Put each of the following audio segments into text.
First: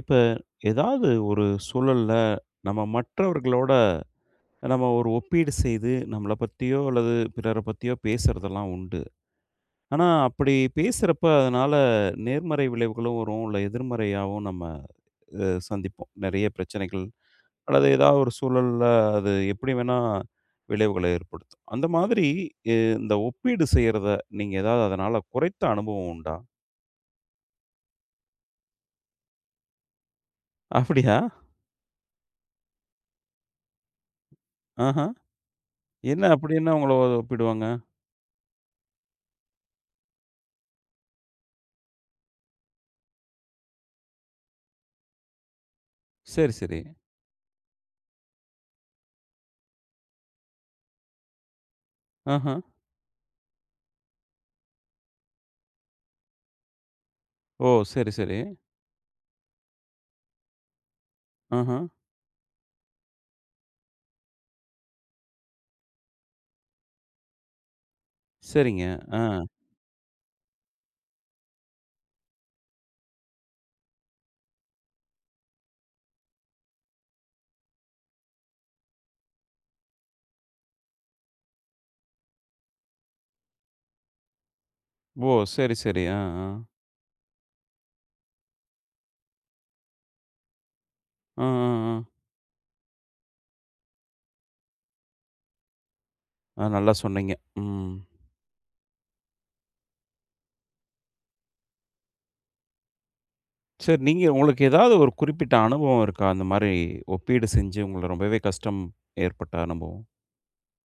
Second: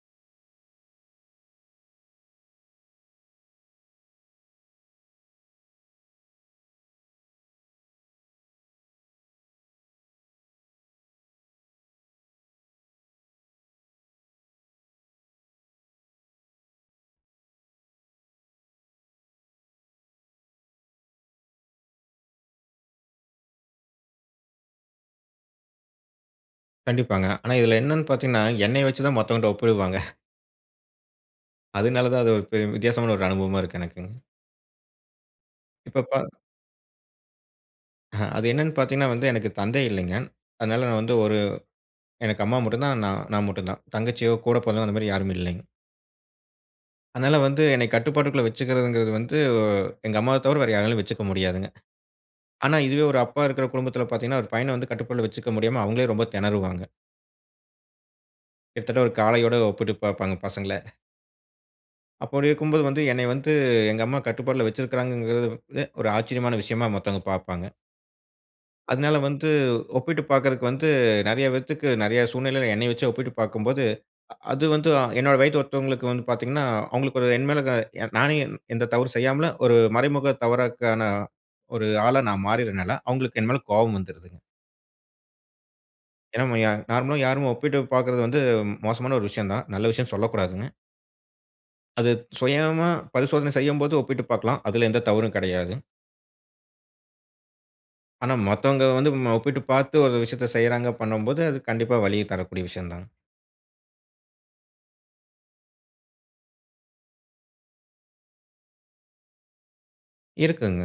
இப்ப ஏதாவது ஒரு சூழல்ல, நம்ம மற்றவர்களோட நம்ம ஒரு ஒப்பீடு செய்து, நம்மள பற்றியோ அல்லது பிறரை பற்றியோ பேசுறது எல்லாம் உண்டு. ஆனா, அப்படி பேசுறப்போ அதனால் நேர்மறை விளைவுகளும் வரும், இல்லை எதிர்மறையாகவும் நம்ம இதை சந்திப்போம். நிறைய பிரச்சனைகள் அல்லது ஏதாவது ஒரு சூழல்ல அது எப்படி வேண்டுமானாலும் விளைவுகளை ஏற்படுத்தும். அந்த மாதிரி ய இந்த ஒப்பீடு செய்யறதை நீங்க ஏதாவது அதனால் குறைந்த அனுபவம் உண்டா? கண்டிப்பாங்க. ஆனா இதில் என்ன என்று பார்த்தீங்க என்றால், என்னை வைத்து தான் மற்றவன் கிட்ட ஒப்பிடுவாங்க அப்படியா! அதனால் தான் அது ஒரு பெர் வித்தியாசமான ஒரு அனுபவமாக இருக்கு எனக்குங்க. அஹா! இப்ப என்ன ப அப்படி என்ன உங்கள ஒ ஒப்பிடுவாங்க? அ அது என்ன என்று பார்த்தீங்க என்றால் வந்து, எனக்கு தந்தை இல்லைங்க. அதனால் நான் வந்து ஒரு எனக்கு அம்மா மட்டும் தான், நா நான் மட்டும் தான். தங்கச்சியோ, கூட பிறந்தவங்க அந்த மாதிரி யாரும் இல்லைங்க. சரி, சரி. அதனால் வந்து என்னை கட்டுப்பாட்டுக்குள் வைத்துக்கிறது என்கிறது வந்து, எங்க அம்மாவை தவிர வேறு யாராலும் வைத்துக்கொள்ள முடியாதுங்க. ஆஹ. ஆனா இதுவே ஒரு அப்பா இருக்கிற குடும்பத்தில் பார்த்தீங்க என்றால், ஒரு பையனை வந்து கட்டுக்குள் வைத்துக்கொள்ள முடியாமல், அவங்களே ரொம்ப தெனறுவாங்க. ஓ! சரி, சரி. கிட்டத்தட்ட ஒரு காளையோடு ஒப்பிட்டு பார்ப்பாங்க பசங்க. ஆஹ்ம். அப்படி இருக்கும்போது, வந்து என்னைய வந்து எங்க அம்மா கட்டுப்பாட்டுல வச்சிருக்காங்குறது வந்து, ஒரு ஆச்சரியமான விஷயமா, மத்தவங்க பாப்பாங்க. சரிங்க, அதுனால வந்து அ. ஒப்பிட்டு பாக்குறதுக்கு வந்து நெறைய பேத்துக்கு, நெறைய சூழ்நிலையில என்னைய வச்சு ஒப்பிட்டு பாக்கும்போது, அ அது வந்து என்னோட வயத்து ஒருத்தவங்களுக்கு வந்து பாத்தீங்கன்னா, அவங்களுக்கு ஒரு, என் மேல நானே எந்த தவறு செய்யாமலும், ஒரு மறைமுக தவறுக்கான ஒரு ஆளா, நான் மாறிடுதுனால, அவுங்களுக்கு என் மேல கோவம் வந்துருதுங்க. ஓ! சரி, சரி. அ, ஏன்னா, நம்ம அ. ய நார்மலா யாருமே ஒப்பிட்டு பாப்பது வந்து மோசமான ஒரு விஷயம் தான். நல்ல விஷயம்னு சொல்லக்கூடாதுங்க. அ, அ, அ. அது சுயமா பரிசோதனை செய்யும்போது ஒப்பிட்டு பாக்கலாம். அதுல எந்த தவறும் கெடையாது. அ நல்லா சொன்னீங்க. ம். ஆனா, மத்தவங்க வந்து நம்ம, ஒப்பிட்டு பாத்து ஒரு விஷயத்த செய்யுறாங்க, பண்ணும்போது, அது கண்டிப்பா வலிய தரக்கூடிய விஷயம் தான். சார், நீங்க, உங்களுக்கு ஏதாவது ஒரு குறிப்பிட்ட அனுபவம் இருக்கா? அந்த மாதிரி ஒப்பீடு செஞ்சு, உங்கள ரொம்பவே கஷ்டம் ஏற்பட்ட அனுபவம். இருக்குங்க.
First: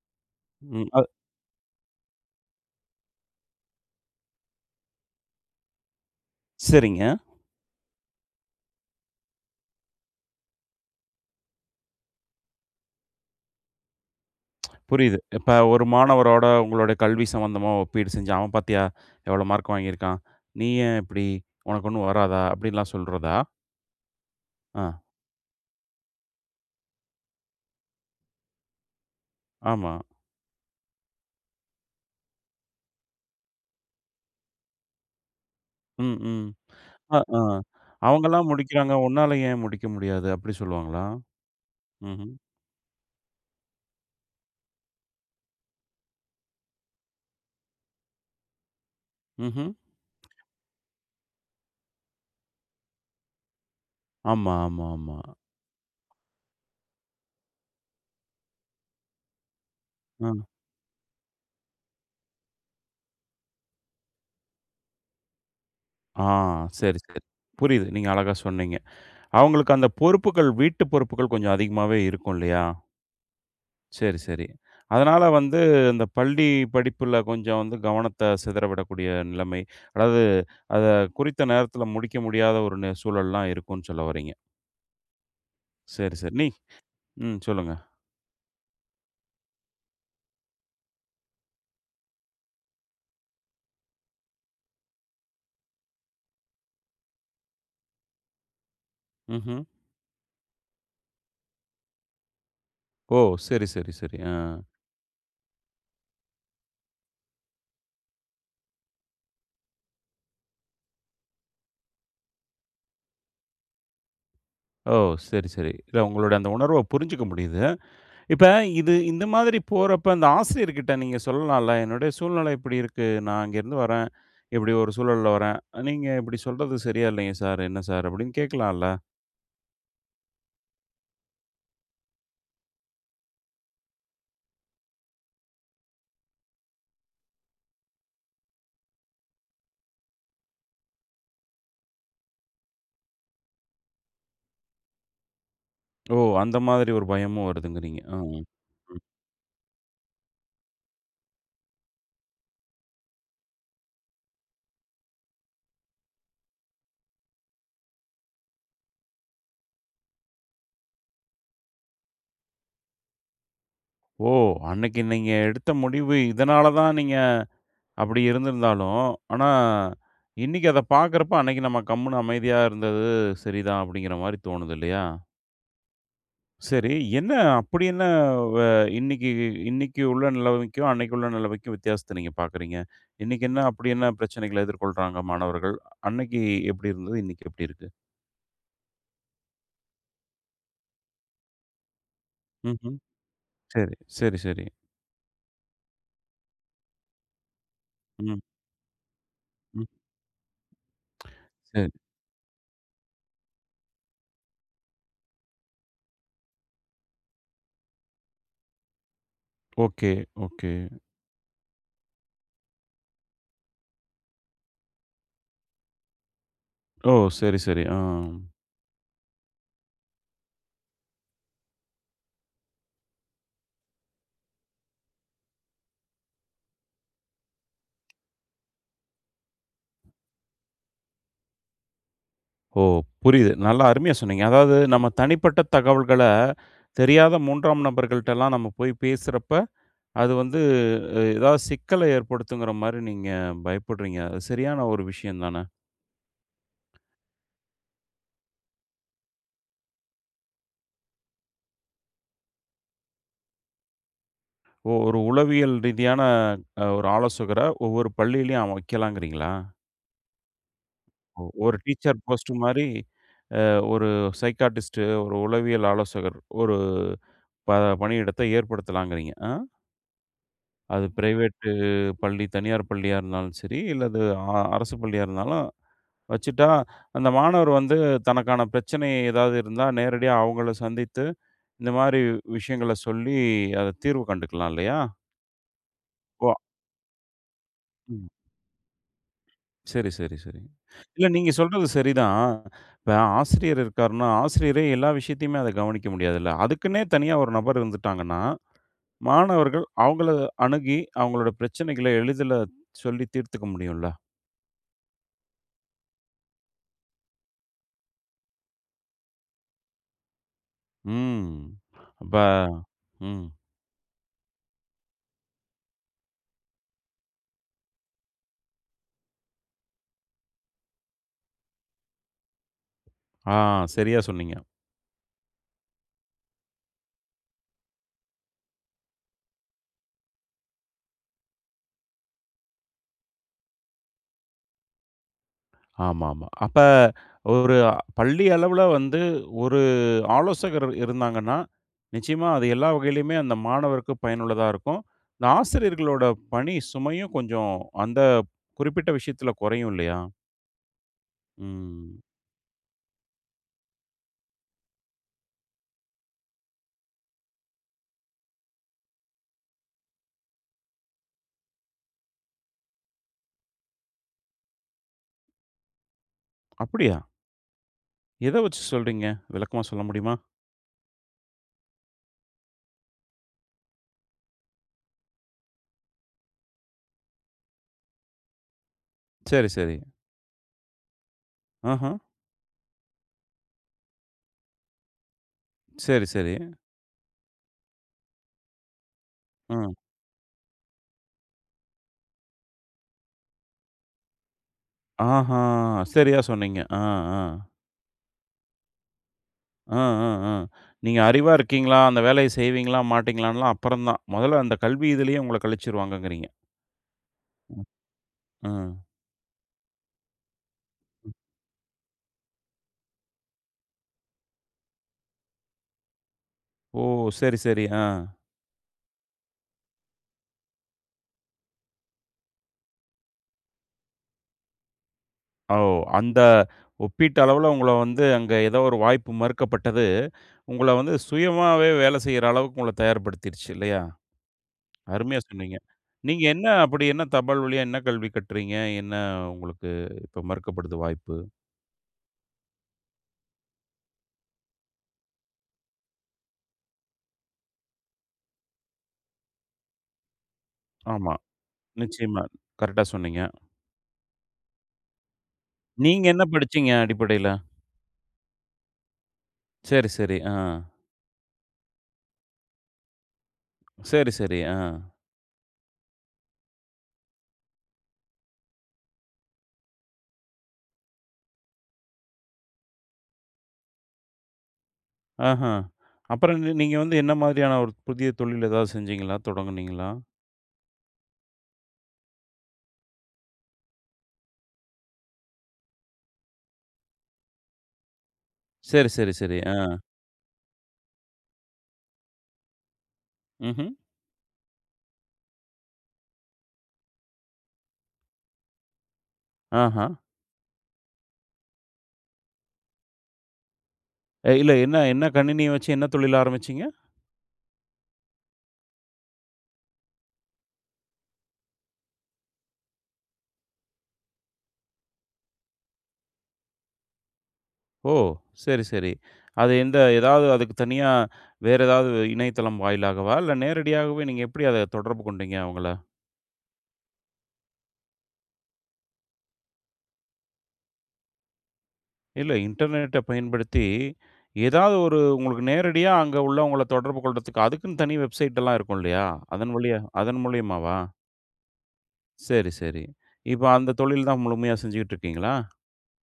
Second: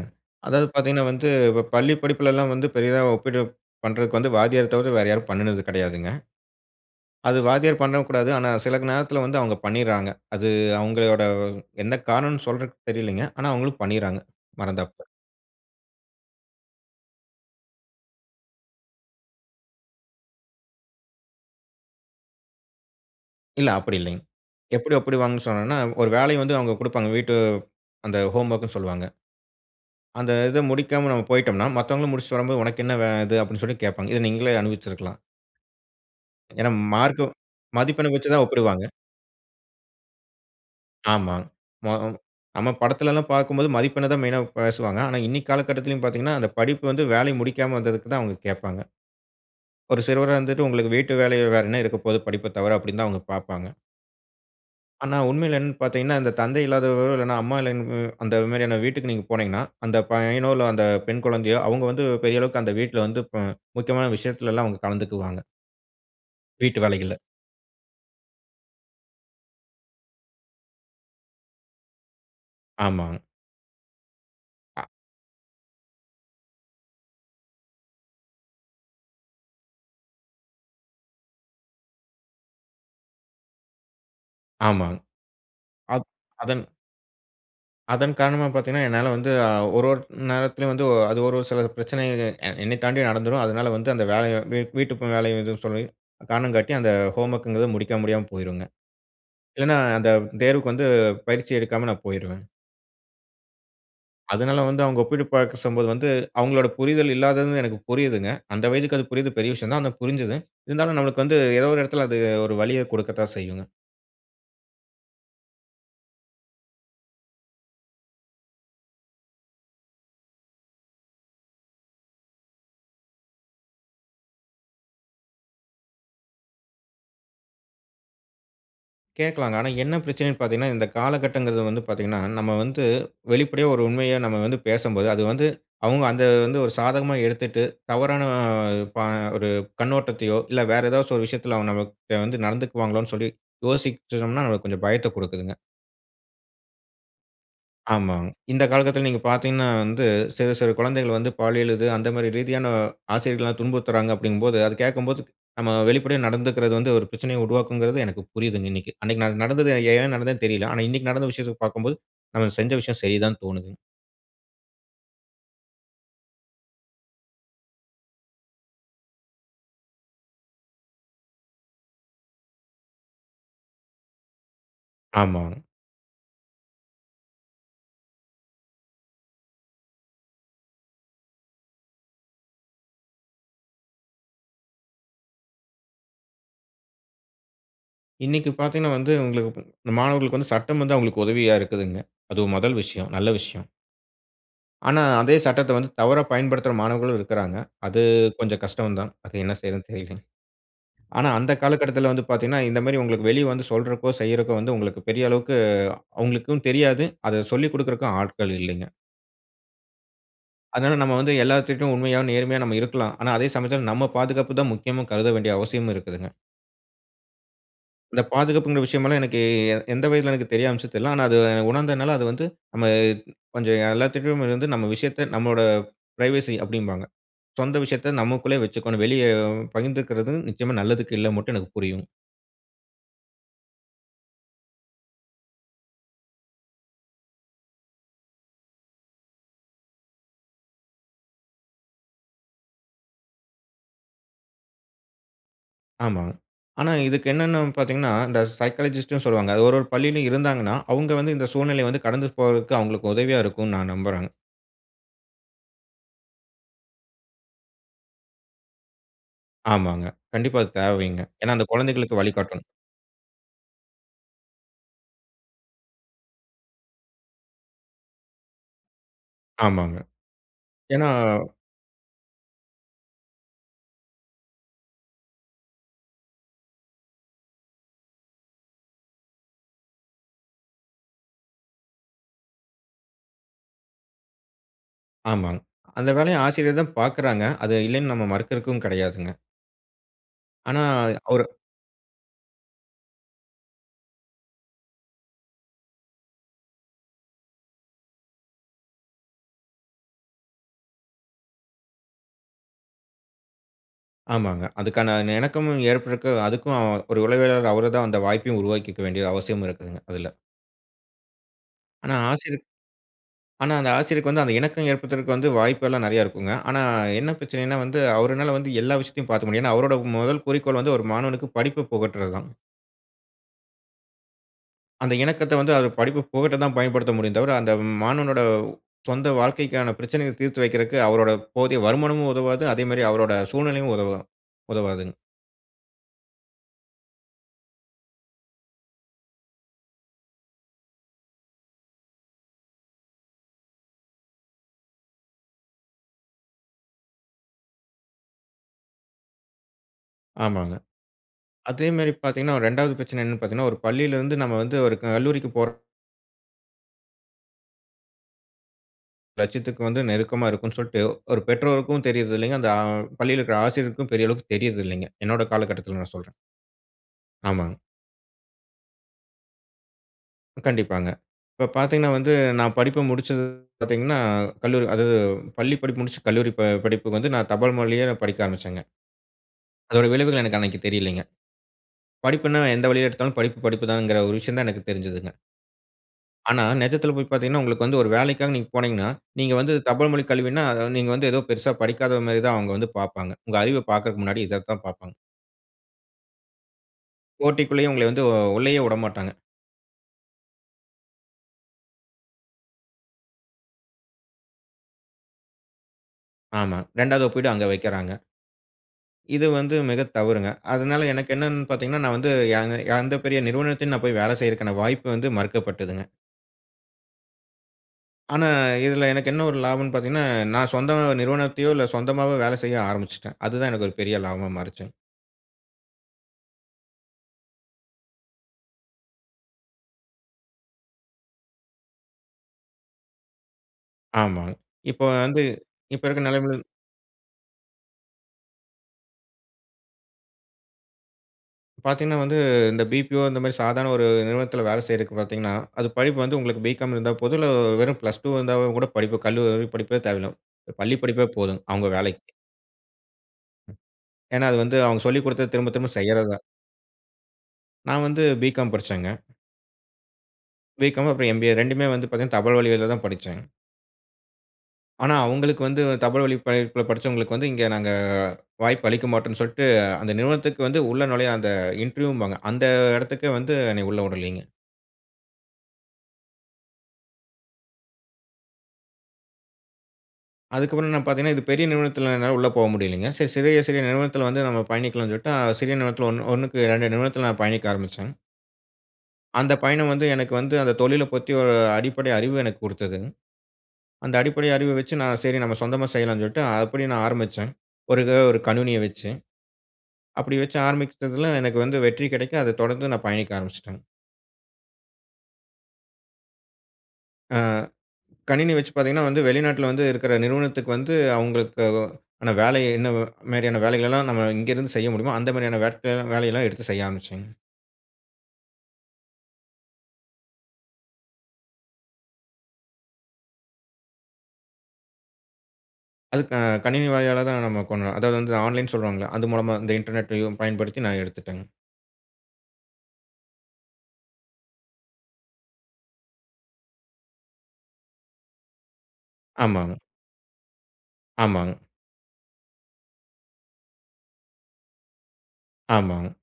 அதாவது ம். அ பாத்தீங்கன்னா, வந்து பள்ளி படிப்புல எல்லாம் வந்து பெரியதா ஒப்பீடு பண்றதுக்கு வந்து, வாத்தியார தவிர வேற யாரும் பண்ணுனது கிடையாதுங்க. சரிங்க. அது வாத்தியார் பண்ணவும் கூடாது. ஆனா, சில நேரத்துல வந்து அவங்க பண்ணிருறாங்க. அது அவங்களோட எந்த காரணம்னு சொல்றதுக்கு தெரியல்லங்க. ஆனா, அவங்களும் பண்ணிருறாங்க, மறந்தாப்புல. புரியுது. இப்ப ஒரு மாணவரோட, உங்களுடைய கல்வி சம்மந்தமா ஒப்பீடு செஞ்சி, "அவன் பாத்தீயா? எவ்வளவு மார்க் வாங்கியிருக்கான்? நீ ஏன் இப்படி? உனக்கு ஒண்ணும் வராதா?" அப்டீன்னுலாம் சொல்றதா? இல்ல, அப்படி இல்லைங்க. ஆ. எப்படி ஒப்பிடுவாங்கனு சொன்னோம்னா, ஒரு வேலைய வந்து அவுங்க குடுப்பாங்க. வீட்டு அந்த ஹோம்வொர்க்னு சொல்வாங்க. ஆமா. அந்த இத முடிக்காம நம்ப போயிட்டோம்ன்னா, மத்தவங்க முடிச்சிட்டு வரும்போது, "உனக்கு என்ன வே இது?" அப்டீன்னு சொல்லி கேப்பாங்க. இத நீங்களே அனுபவிச்சிருக்கலாம். ம், ம். ஏனா அ, மார்க் ஆ. மதிப்பெண் வைச்சு தான் "அவுங்கல்லாம் ஒப்பிடுவாங்க. முடிக்கிறாங்க, உன்னால ஏன் முடிக்க முடியாது?" அப்பிடி சொல்லுவாங்களா? ஆமா. மொ அ ம்ஹ்ம். நம்ம படத்தில எல்லாம் பார்க்கும்போது மதிப்பெண்ண தான் மெயினா பேசுவாங்க, ஆனா இன்னக்கி காலகட்டத்திலும் பார்த்தீங்கன்னா, அந்த படிப்பு வந்து வேலை முடிக்காம வந்ததுக்கு தான் அவுங்க கேப்பாங்க. ம்ஹம். ஒரு சிறுவரா இருந்துட்டு, உங்களுக்கு வீட்டு வேலை வேற என்ன இருக்கபோது, படிப்ப தவிர அப்பிடின்னு தான் அவுங்க பார்ப்பாங்க. ஆமா, ஆமா, ஆமா. ஆனா, உண்மையில என்னனு பார்த்தீங்கன்னா, இந்த தந்தை இல்லாதவர்கள், இல்லனா அம்மா [unintelligible] அந்த மாதிரியான வீட்டுக்கு நீங்க போனீங்கனா, அந்த ஆ பையனோ! இல்ல அந்த பெண் குழந்தையோ! அவுங்க வந்து பெரிய அளவுக்கு அந்த வீட்டில வந்து ப முக்கியமான விஷயத்தில எல்லாம் அவுங்க கலந்துக்குவாங்க. ஆ வீட்டு சரி, வேலைகள்ல. சரி. புரியுது. நீங்க அழகா சொன்னீங்க. அவுங்களுக்கு அந்த பொறுப்புகள் வீட்டு பொறுப்புகள் கொஞ்சம் அதிகமாவே இருக்கும் இல்லயா! ஆமாங்க. சரி, சரி. அ. அதனால வந்து, இந்த பள்ளி படிப்பில கொஞ்சம் வந்து கவனத்த சிதற விடக்கூடிய நிலைமை அதாவது அத குறித்த நேரத்தில முடிக்க முடியாத ஒரு னு சூழல் எல்லாம் இருக்குன்னு சொல்ல வர்றீங்க. ஆமா. அத் சரி, சரி. நீ அதன் ம் சொல்லுங்க. அதன் காரணமா பார்த்தீங்கன்னா, என்னால வந்து அ ஒரு, ஒரு நேரத்திலயும் வந்து, அது ஒரு ஒரு சில பிரச்சனைகள் எ என்னைத் தாண்டி நடந்துரும், அதனால வந்து அந்த வேல, வீட் வீட்டுக்கு வேலை எதுவும் சொல்லி, காரணம் காட்டி அந்த ஹோம்வொர்க்ங்கிறது முடிக்க முடியாம போயிருங்க, ம்ஹ்ம். இல்லன்னா அந்த தேர்வுக்கு வந்து பயிற்சி எடுக்காம நான் போயிருவேன். ஓ! சரி சரி சரி ஆ. அதனால வந்து அவங்க ஒப்பீடு பாக்க சொல்லும்போது வந்து அவுங்களோட புரிதல் இல்லாததுன்னு எனக்கு புரியிதுங்க. அந்த வயதுக்கு அது புரியிறது பெரிய விஷயம் தான். ஆனா புரிஞ்சுது. இருந்தாலும் நம்மளுக்கு வந்து ஏதோ ஒரு எடத்துல அது ஒரு வலிய குடுக்கத்தான் செய்யுங்க. ஓ! சரி சரி. இல்ல உங்களோட அந்த உணர்வ புரிஞ்சுக்க முடியிது. இப்ப இது இந்த மாதிரி போறப்ப, ஆந்த ஆசிரியர்க்கிட்ட நீங்க சொல்லலாலம்ல? "என்னுடைய சூழ்நிலை இப்டி இருக்கு. நான் அங்கேருந்து வரேன். இப்டி ஒரு சூழல்ல வரேன். நீங்க இப்டி சொல்றது சரியா இல்லைங்க சார், என்ன சார்?" அப்டின்னு கேக்கலாம்ல்ல. கேக்கலாங்க. ஆனா என்ன பிரச்சனன்னு பாத்தீங்கன்னா, இந்த காலகட்டங்குறது வந்து பாத்தீங்கன்னா, நம்ம வந்து வெளிப்படையா ஒரு உண்மைய நம்ம வந்து பேசம்போது, அது வந்து அவுங்க அந்த வந்து ஒரு சாதகமா எடுத்துட்டு, தவறான ப ஒரு கண்ணோட்டத்தையோ, இல்ல வேற ஏதாசச்சு ஒரு விஷயத்துல அவங்க நம்ம கிட்ட வந்து நடந்துக்குவாங்களோன்னு சொல்லி யோசிச்சோன்னா, அது கொஞ்சம் பயத்த குடுக்குதுங்க. ஓ! அந்த மாதிரி ஒரு பயமும் வருதுங்குறீங்க. அ ஆமாங்க. ம். இந்த ம். காலகட்டத்துல நீங்க பாத்தீங்கன்னா வந்து, சிறு சிறு குழந்தைகள் வந்து, பாலியல் இது, அந்த மாரி ரீதியான, ஆசிரியர்கள்லாம் துன்புறுத்துறாங்க அப்டிங்கும்போது, அத கேக்கம்போது, நம்ம வெளிப்படையா நடந்துக்குறது வந்து, ஒரு பிரச்சனைய உருவாக்கும்ங்குறது, எனக்கு புரியிதுங்க இன்னைக்கு. அன்னைக்கு நா நடந்தது, ஏன் நடந்ததுன்னு தெரியல. ஆனா, இன்னைக்கு நடந்த விஷயத்த பாக்கும்போது, நம்ம செஞ்ச விஷயம் சரி தானு தோணுதுங்க. ஓ! அன்னைக்கு நீங்க எடுத்த முடிவு, இதனால தான் நீங்க அப்டி இருந்திருந்தாலும், ஆனா இன்னைக்கு அத பாக்கிறப்ப, "அன்னைக்கு நம்ம கம்முனு அமைதியா இருந்தது சரிதான்." அப்டிங்கிற மாதிரி தோணுது இல்லையா? ஆமா. சரி, என்ன? அப்படி என்ன? வ இன்னைக்கு இன்னைக்கு உள்ள நெலைமைக்கும், அன்னைக்கு உள்ள நெலைமைக்கும் வித்தியாசத்த நீங்க பார்க்குறீங்க? இன்னைக்கு என்ன அப்படி என்ன பிரச்சனைகள எதிர்கொள்றாங்க மாணவர்கள்? அன்னைக்கு எப்படி இருந்தது? இன்னைக்கு எப்படி இருக்கு? இன்னைக்கு பார்த்தீங்கன்னா வந்து, உங்களுக்கு மாணவர்களுக்கு வந்து சட்டம் வந்து அவங்களுக்கு உதவியா இருக்குதுங்க. அது மொதல் ம்ஹ்ம். விஷயம், நல்ல விஷயம். சரி. சரி, சரி. ஆனா, அதே சட்டத்த வந்து தவறா பயன்படுத்துற மாணவர்களும் இருக்குறாங்க. அது ம். கொஞ்சம் கஷ்டம் தான். அது என்ன ம். செய்றதுன்னு தெரியலங்க. ஆனா அந்த சரி. காலகட்டத்தில வந்து பார்த்தீங்கன்னா, இந்த மாரி உங்களுக்கு வெளிய வந்து சொல்றக்கோ, செய்யறக்கோ, வந்து உங்களுக்கு பெரிய அளவுக்கு அவங்களுக்கும் தெரியாது. அத சொல்லிக் குடுக்கறக்கும் ஆட்கள் இல்லைங்க. Okay, okay. அதனால நம்ம வந்து எல்லாத்துட்டயும் உண்மையா, நேர்மையா நம்ம இருக்கலாம். ஆனா அதே சமயத்தில, நம்ம பாதுகாப்பு தான் முக்கியம்னு கருத வேண்டிய அவசியமும் இருக்குதுங்க. ஓ! சரி, சரி. ஆ. இந்த பாதுகாப்புங்கிற விஷயமல்லாம் எனக்கு எ எந்த வயதில எனக்கு தெரிய வந்துச்சுன்னு தெர்ல. ஆனா அது, உணர்ந்தனால, அது வந்து நம்ம கொஞ்சம் எல்லாத்துட்டயும் வந்து நம்ம விஷயத்த நம்மோட பிரைவசி அப்படீம்பாங்க. சொந்த விஷயத்த நமக்குள்ளே வச்சுக்கணும். வெளிய பகிர்ந்துக்கிறது நிச்சயமா நல்லதுக்கு இல்ல மட்டும் எனக்கு புரியும். ஓ! புரியுது. நல்லா அருமையா சொன்னீங்க அதாவது நம்ம தனிப்பட்ட தகவல்கள, தெரியாத மூன்றாம் நபர்கள்ட்டல்லாம் நம்ம போய் பேசுறப்ப, அது வந்து அ ஏதாவத சிக்கல ஏற்படுத்தும்ங்கிற மாரி நீங்க பயப்படுறீங்க. அது சரியான ஒரு விஷயம் தான? ஆமா. ஆனா, இதுக்கென்னான்னு பாத்தீங்கன்னா, இந்த சைக்காலஜிஸ்ட்டும் சொல்லுவாங்க. ஒரு ஒரு பள்ளிளையும் இருந்தாங்கன்னா, அவுங்க வந்து இந்த சூழ்நிலைய வந்து கடந்து போறதுக்கு அவுங்களுக்கு உதவியா இருக்குன்னு நான் நம்புறேங்க. ஓ! ஒரு உளவியல் ரீதியான, அ ஒரு ஆலோசகர ஒவ்வொரு பள்ளியிலயும் அ வைக்கலாங்குறீங்களா? ஆமாங்க. கண்டிப்பா, அது தேவைங்க. ஒ ஏன்னா அந்த ஒரு டீச்சர் குழந்தைகளுக்கு போஸ்ட்டு வழிகாட்டனும். மாரி, அ ஒரு சைகாட்டிஸ்டு, ஒரு உளவியல் ஆலோசகர். ஒரு ப பணியிடத்த ஏற்படுத்தலாங்கிறீங்க. ஆ? ஆமாங்க. அது ஏன்னா பிரைவேட்டு பள்ளி. தனியார் பள்ளியா இருந்தாலும் சரி, இல்ல அது அ அரசு பள்ளியா இருந்தாலும் வச்சுட்டா, அந்த மாணவர் வந்து தனக்கான பிரச்சனை ஏதாவது இருந்தா நேரடியா அவுங்கள சந்தித்து, இந்த மாரி விஷயங்கள சொல்லி, அத தீர்வு கண்டுக்கலாம் இல்லையா? ஆமாங்க. அந்த வேலைய ஓ வ. ஆசிரியர் தான் பாக்குறாங்க. அது இல்லைன்னு நம்ம ம். மறுக்கிறதுக்கும் கிடையாதுங்க. சரி, சரி, சரி, ஆனா, இல்ல அவரு நீங்க சொல்றது சரி தான். இப்ப ஆசிரியர் இருக்கார்ன்னா, ஆசிரியரே எல்லா விஷயத்தையுமே அத கவனிக்க முடியாதுல்ல? அதுக்குன்னே தனியா ஒரு நபர் இருந்துட்டாங்கன்னா, மாணவர்கள் அவுங்கள அணுகி அவுங்களோட பிரச்சனைகள எளிதில சொல்லித் தீர்த்துக்க முடியும்ல்ல? ஆமாங்க, அதுக்கான அந்த இணக்கமும் ஏற்படரதுக்கு. அதுக்கும் அவ ஒரு உளவியலாளர், அவரு தான் அந்த வாய்ப்பையும் உருவாக்கிக்க வேண்டிய அவசியம் இருக்குங்க அதுல. ம். ஆனா, இப்ப, ஆசிரியர் ம். ஆனா அந்த ஆசிரியருக்கு வந்து அந்த இணக்கம் ஏற்படுத்துறக்கு வாய்ப்பு எல்லாம் நிறைய இருக்குங்க. ஆனா, என்ன பிரச்சனைன்னா, வந்து அவருனால வந்து எல்லா விஷயத்தையும் பார்த்துக்க முடியாது ஏன்னா அவருடைய முதல் குறிக்கோள் வந்து, ஒரு மாணவனுக்கு படிப்ப புகட்டுறது தான். ஆ! சரியா சொன்னீங்க. அந்த இணக்கத்த வந்து அவர் படிப்பு புகட்ட தான் பயன்படுத்த முடியும் தவிர, அந்த மாணவனோடு சொந்த வாழ்க்கைக்கான பிரச்சனைய தீர்த்து வைக்கிறதுக்கு அவரோட போதிய வருமானமும் உதவாது. அதேமாதிரி அவரோட சூழ்நிலையும் உதவ உதவாதுங்க. ஆமாமா. அப்ப ஒரு பள்ளி அளவில வந்து ஒரு ஆலோசகர் இருந்தாங்கன்னா, நிச்சயமா அது எல்லா வகையிலுமே அந்த மாணவருக்கு பயனுள்ளதா இருக்கும். ஆசிரியர்களுட பணி சுமையும் கொஞ்சம் அந்த குறிப்பிட்ட விஷயத்தில குறையும் இல்லயா? ஆமாங்க. அதே மாதிரி ம். பாத்தீங்கன்னா, 2 வது பிரச்சனை என்னன்னு பாத்தீங்கன்னா, ஒரு பள்ளியில இருந்து நம்ம வந்து ஒரு கல்லூரிக்கு போறோம் லட்சியத்துக்கு வந்து நெருக்கமா இருக்குன்னு சொல்ட்டு, ஒரு பெற்றோருக்கும் தெரியிது இல்ல. அந்த ஆ பள்ளியில இருக்க ஆசிரியருக்கும் பெரிய அளவுக்கு தெரியிறது இல்லைங்க. என்னுடைய காலகட்டத்தில நான் சொல்றேன். அப்பிடியா? ஆமாங்க. எத வச்சு சொல்றீங்க? விளக்கமா சொல்ல முடியுமா? கண்டிப்பாங்க. இப்போ பாத்தீங்கன்னா வந்து, நான் படிப்ப முடிச்சது பார்த்தீங்கன்னா, கல்லூரி அதாவது பள்ளி படிப்பு முடிச்சு, கல்லூரி ப படிப்புக்கு வந்து நான் தபால் வழிய படிக்க ஆரம்பிச்சேங்க. சரி, சரி. அதோட விளைவுகள் எனக்கு அன்னக்கி தெரியலைங்க. அஹம். படிப்புன்னா, எந்த வழியில எடுத்தாலும் படிப்பு, படிப்புதாங்கிற ஒரு விஷயம் தான் எனக்கு தெரிஞ்சதுங்க. சரி, சரி. ஆனா, நெஜத்தில போய் பார்த்தீங்கனா, உங்களுக்கு வந்து ஒரு வேலைக்காக நீங்க போனீங்கனா, நீங்க வந்து ம். தபால் மொழி கல்வினா, நீங்க வந்து ஏதோ பெரிசா படிக்காதமாரி தான் அவுங்க வந்து பார்ப்பாங்க. உங்க அறிவ பார்க்கிறதற்கு முன்னாடி இத தான் பார்ப்பாங்க. அஹ்ம்! சரியா சொன்னீங்க, ஆ, ஆ. போட்டிக்குள்ளேயே உங்களை வந்து உ உள்ளேயே விடமாட்டாங்க. ஆ, ஆ, ஆ, நீங்க அறிவா இருக்கீங்களா? அந்த வேலைய செய்வீங்களா? மாட்டீங்களான்லாம் அப்புறம் தான், முதல்ல அந்த கல்வி இதுலயே உங்கள கழிச்சிருவாங்கங்கிறீங்க. ஆமா. 2 வது ஒப்பீடு அங்க ம், வைக்கிறாங்க. அ. இது வந்து மிக தவறுங்க. அதனால எனக்கு என்னனு பார்த்தீங்கனா, நான் வந்து எந்த- எந்த பெரிய நிறுவனத்திலும் நான் போய் வேலை செய்றத்துக்கான வாய்ப்பு வந்து மறுக்கப்பட்டதுங்க. ஓ! சரி, சரி. ஆ. ஆனா, இதில எனக்கு என்ன ஒரு லாபம்னு பார்த்தீங்கனா, நான் சொந்த நிறுவனத்தையோ! இல்ல சொந்தமாவோ! வேலை செய்ய ஆரம்பிச்சுட்டேன். அதுதான் எனக்கு ஒரு பெரிய லாபமா மாறிச்சுங்க. ஓ! அந்த ஒப்பிட்டளவில உங்கள வந்து அங்க ஏதோ ஒரு வாய்ப்பு மறுக்கப்பட்டது, உங்கள வந்து சுயமாவே வேலை செய்யிற அளவுக்கு உங்கள தயார் படுத்திருச்சு இல்லயா! ஆமாங்க. இப்ப அருமையா வந்து சொன்னீங்க, இப்ப இருக்கிற நீங்க நிலைமையில என்ன அப்படி? என்ன தபால் வழியா என்ன கல்வி கற்றீங்க? என்ன உங்களுக்கு இப்ப மறுக்கப்படுது வாய்ப்பு? பார்த்தீங்கனா வந்து, இந்த பி-பி-ஓ இந்த மாதிரி சாதாரண ஒரு நிறுவனத்தில வேலை செய்றதுக்கு பார்த்தீங்கனா, அது படிப்பு வந்து உங்களுக்கு பி-காம் இருந்தா போதும், இல்ல வெறும் பிளஸ் டூ வோ இருந்தா கூட படிப்பு, கல்லூரி படிப்பே தேவையில்ல, பள்ளி படிப்பே ஆமா, போதும், அவுங்க வேலைக்கு. நிச்சயமா, கரெக்ட்டா சொன்னீங்க. ஏனா, அது வந்து அவுங்க சொல்லி கொடுத்தத, திரும்ப, திரும்ப நீங்க செய்றது என்ன தான். படிச்சீங்க அடிப்படையில? நான் வந்து பி-காம் படிச்சேங்க. சரி, சரி. ஆ. பி.காம். அப்புறம் எம்.பி.ஏ. 2மே வந்து பாத்தீங்கன்னா, தபால் வழியால தான் படிச்சேன். சரி, சரி. ஆ. ஆனா, அவுங்களுக்கு வந்து தபால் வழிப் பயி ப்ப படிச்சவங்களுக்கு வந்து, இங்க நாங்க வாய்ப்பு அளிக்க மாட்டோம்ன்னு சொல்ட்டு, அந்த நிறுவனத்துக்கு வந்து உள்ளே நுழைய அந்த இன்டர்வியூம்பாங்க அந்த எடத்துக்கே வந்து என்னய உள்ள உடளிங்க. ஆஹம். அப்புறம் நீ நீங்க வந்து என்ன மாதிரியான, ஒரு புதிய தொழில் எதாவது செஞ்சீங்களா? தொடங்குனீங்களா? அதுக்கு அப்புறம் என்ன பாத்தீங்கன்னா, இது பெரிய நிறுவனத்திலனால உள்ள போக முடியலங்க. சரி சிறிய சிறிய நிறுவனத்தில வந்து நம்ப பயணிக்கலாம்ன்னு சொல்லிட்டு, சிறிய நிறுவனத்தில, 1க்கு 2 நிறுவனத்தில நான் பயணிக்க ஆரம்பிச்சேன்ங்க. சரி சரி அந்த சரி. ஆ. பயணம் வந்து எனக்கு வந்து அந்த தொழில பத்தி, ஒரு அடிப்படை அறிவு எனக்கு குடுத்ததுங்க. ம்ஹ்ம். அந்த அடிப்படை அறிவ வச்சு, நான் சரி நம்ம சொந்தமா செய்யலாம்ன்னு சொல்லிட்டு, அப்படி நான் ஆரம்பிச்சேன். ஒரு எதோ 1 கணினிய வச்சு, ஆஹம். அப்படி வச்சு ஆரம்பிச்சதில எனக்கு வந்து வெற்றி கிடைக்க, அத தொடர்ந்து நான் பயணிக்க ஆரம்பிச்சுட்டேங்க. அ இல்ல, என்ன என்ன? கணினி வச்சி, என்ன தொழில் ஆரம்பிச்சீங்க? ஆ, கணினி வச்சு பாத்தீங்கன்னா, வந்து வெளிநாட்டில வந்து இருக்கிற நிறுவனத்துக்கு வந்து, அவுங்களுக்கு ஒ ஆனா வேல என்ன மாரியான வேலைகள்லாம் நம்ம இங்க இருந்து செய்ய முடியுமோ, அந்த மாரியான வேலையெல்லாம் எடுத்து செய்ய ஆரம்பிச்சேங்க. ஓ! சரி சரி. அது எந்த எதாவது அதுக்கு தனியா, வேற ஏதாவது இணையதளம் வாயிலாகவா? இல்ல நேரடியாகவே நீங்க எப்படி அத தொடர்பு கொண்டீங்க, அவங்கள? அது க கணினி வாயிலா தான் நம்ப பண்ணனும். அதாவது, வந்து ஆன்லைன் சொல்வாங்கல்ல, அது மூலமா இந்த internetயும் பயன்படுத்தி நான் எடுத்துட்டேங்க. இல்ல இன்டர்நெட்ட பயன்படுத்தி, ஏதாவது ஒரு உங்களுக்கு நேரடியா அங்க உள்ளவங்கள தொடர்பு கொள்றதுக்கு, அதுக்குன்னு தனி வெப்சைட் எல்லாம் இருக்கும், இல்லயா? அதன் ஆமாங்க. வழியா அதன் மூலியமாவா? ஆமாங்க. செரி, செரி. இப்ப அந்த தொழில் தான் முழுமையா செஞ்சுகிட்டு இருக்கீங்களா? ஆமாங்க.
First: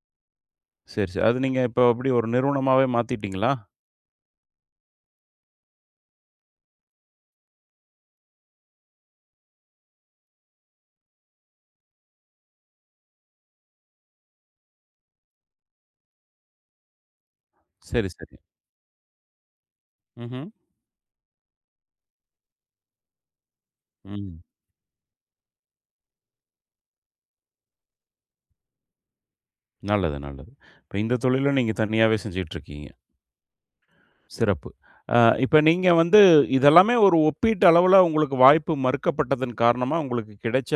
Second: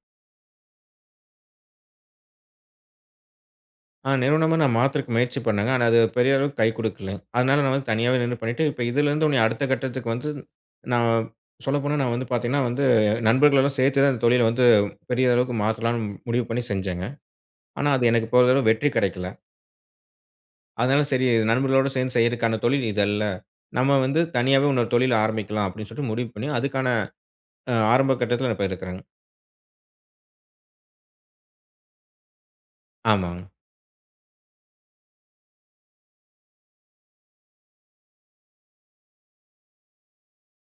செரி, செரி. அது நீங்க இப்ப எப்டி? ஒரு நிறுவனமாவே மாத்திட்டீங்களா? ஆ, நிறுவனமா நான் மாத்துறதக்கு முயற்சி பண்ணேங்க. ஆனா, அது பெரிய அளவுக்கு கை குடுக்கலங்க. அதுனால நான் வந்து தனியாவே நின்னு பண்ணிட்டு இப்ப இதுலேருந்து இன்னுமும், அடுத்த கட்டத்துக்கு வந்து, நான், சொல்லப்போனா, நான் வந்து பாத்தீங்கன்னா, வந்து நண்பர்கள் எல்லாம் சேர்த்து தான், இந்த தொழில வந்து பெரிய அளவுக்கு மாத்தலாம்னு, முடிவு பண்ணி செஞ்சேங்க. ஆனா, அது செரி, எனக்கு செரி. போதியளவு வெற்றி கெடைக்கல. ம்ஹ்ம். அதுனால செரி, "நண்பர்களோட சேர்ந்து செய்தறதுக்கான தொழில் இது அல்ல. நம்ப வந்து ம். தனியாவே இன்னொரு தொழில் ஆரம்பிக்கலாம்." அப்டீன்னு சொல்லி முடிவு பண்ணி, அதுக்கான அ ஆரம்ப கட்டத்துல இப்ப இருக்குறேங்க. நல்லது, நல்லது. இப்ப இந்த தொழிலும் நீங்க தனியாவே செஞ்சிட்டு இருக்கீங்க. ஆமாங்க. சிறப்பு! ஆ, இப்ப நீங்க வந்து, இது எல்லாமே ஒரு ஒப்பீட்டு அளவுல, உங்களுக்கு வாய்ப்பு மறுக்கப்பட்டதன் காரணமா உங்களுக்கு கிடைச்ச,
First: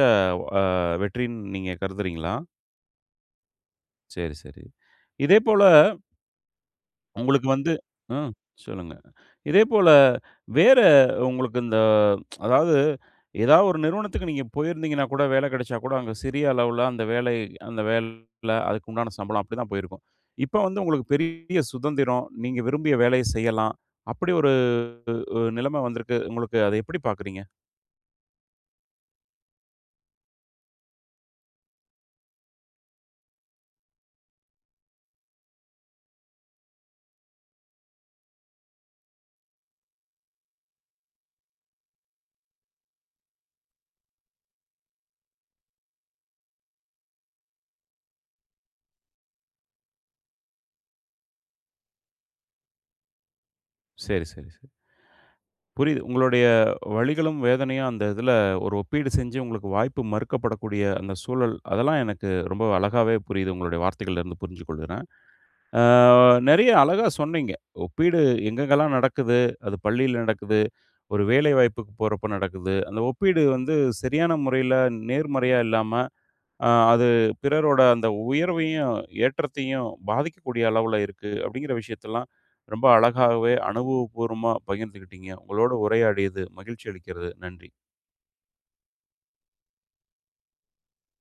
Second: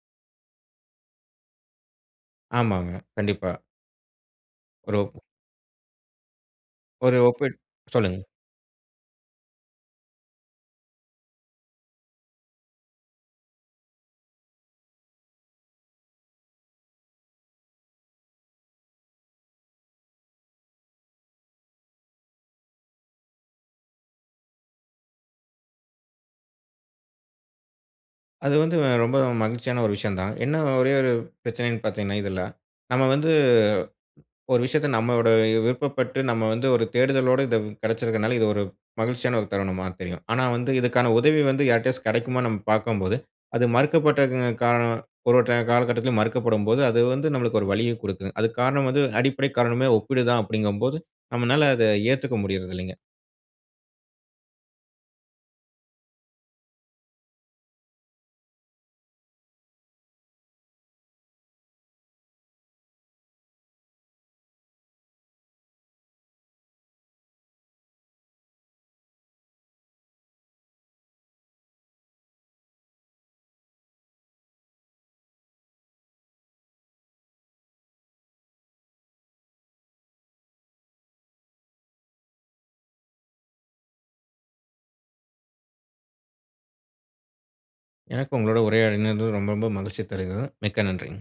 ஆ வெற்றின்னு நீங்க கருதுறீங்களா? ஆமாங்க, கண்டிப்பா. செரி, செரி. ஒரு இதேபோல ஒரு உங்களுக்கு ஒப்பீட்டு வந்து சொல்லுங்க. ம் சொல்லுங்க. இதேபோல வேற, உங்களுக்கு இந்த அதாவது, ஏதாவது ஒரு நிறுவனத்துக்கு நீங்க போயிருந்தீங்கன்னா, கூட வேல கிடைச்சா கூட, அங்க சிறிய அளவுல அந்த வேலை அந்த வேல அதுக்கு உண்டான சம்பளம் அப்படித்தான் போயிருக்கும். இப்ப வந்து உங்களுக்கு பெரிய சுதந்திரம், நீங்க விரும்பிய வேலைய செய்யலாம். அப்படி ஒரு உ உ நிலைமை வந்துருக்கு, உங்களுக்கு. அதை எப்பிடி பாக்கிறீங்க? அது வந்து ரொம்ப மகிழ்ச்சியான ஒரு விஷயம் தான். என்ன ஒரே ஒரு பிரச்சனன்னு பாத்தீங்கன்னா இதுல, நம்ம வந்து ஒரு விஷயத்த நம்மளோட விருப்பப்பட்டு நம்ம வந்து ஒரு தேடுதலோட இது கெடச்சிருக்கனால, இது ஒரு மகிழ்ச்சியான ஒரு தருணமா தெரியும். ஆனா, வந்து இதுக்கான உதவி வந்து யார்ட்டயாச்சும் கெடைக்குமான்னு நம்ம பார்க்கும்போது, அது மறுக்கப்பட்ட க காரணம் ஒரு, ஒரு காலகட்டத்துல மறுக்கப்படும்போது, அது வந்து நம்மளுக்கு ஒரு வலிய குடுக்கும். அதுக்கு காரணம் வந்து அடிப்படை காரணமே ஒப்பீடு தான் அப்பிடிங்கம்போது, நம்மனால அத ஏத்துக்க முடியறதில்லங்க. சரி, சரி, சரி. புரியுது. உங்களுடைய வலிகளும், வேதனையும் அந்த இதுல ஒரு ஒப்பீடு செஞ்சு உங்களுக்கு வாய்ப்பு மறுக்கப்படக்கூடிய அந்த சூழல், அதெல்லாம் எனக்கு ரொம்ப அழகாவே புரியுது. உங்களுடைய வார்த்தைகள்ல இருந்து புரிஞ்சு கொள்ளுறேன். ஆ நெறைய அழகா சொன்னீங்க, ஒப்பீடு எங்கெங்கலாம் நடக்குது? அது பள்ளியில நடக்குது, ஒரு வேலை வாய்ப்புக்கு போறப்ப நடக்குது. அந்த ஒப்பீடு வந்து சரியான முறையில நேர்மறையா இல்லாம, அ அது பிறரோட அந்த உயர்வையும், ஏற்றத்தையும் பாதிக்கக்கூடிய அளவுல இருக்கு; அப்பிடிங்குற விஷயத்தல்லாம் ரொம்ப அழகாவே அனுபவபூர்வமா பகிர்ந்துக்கிட்டீங்க. உங்களோட உரையாடியது மகிழ்ச்சி அளிக்கிறது. நன்றி. எனக்கும் உங்களோட உரையாடினது ரொம்ப, ரொம்ப மகிழ்ச்சி தருகிறது. மிக்க நன்றி.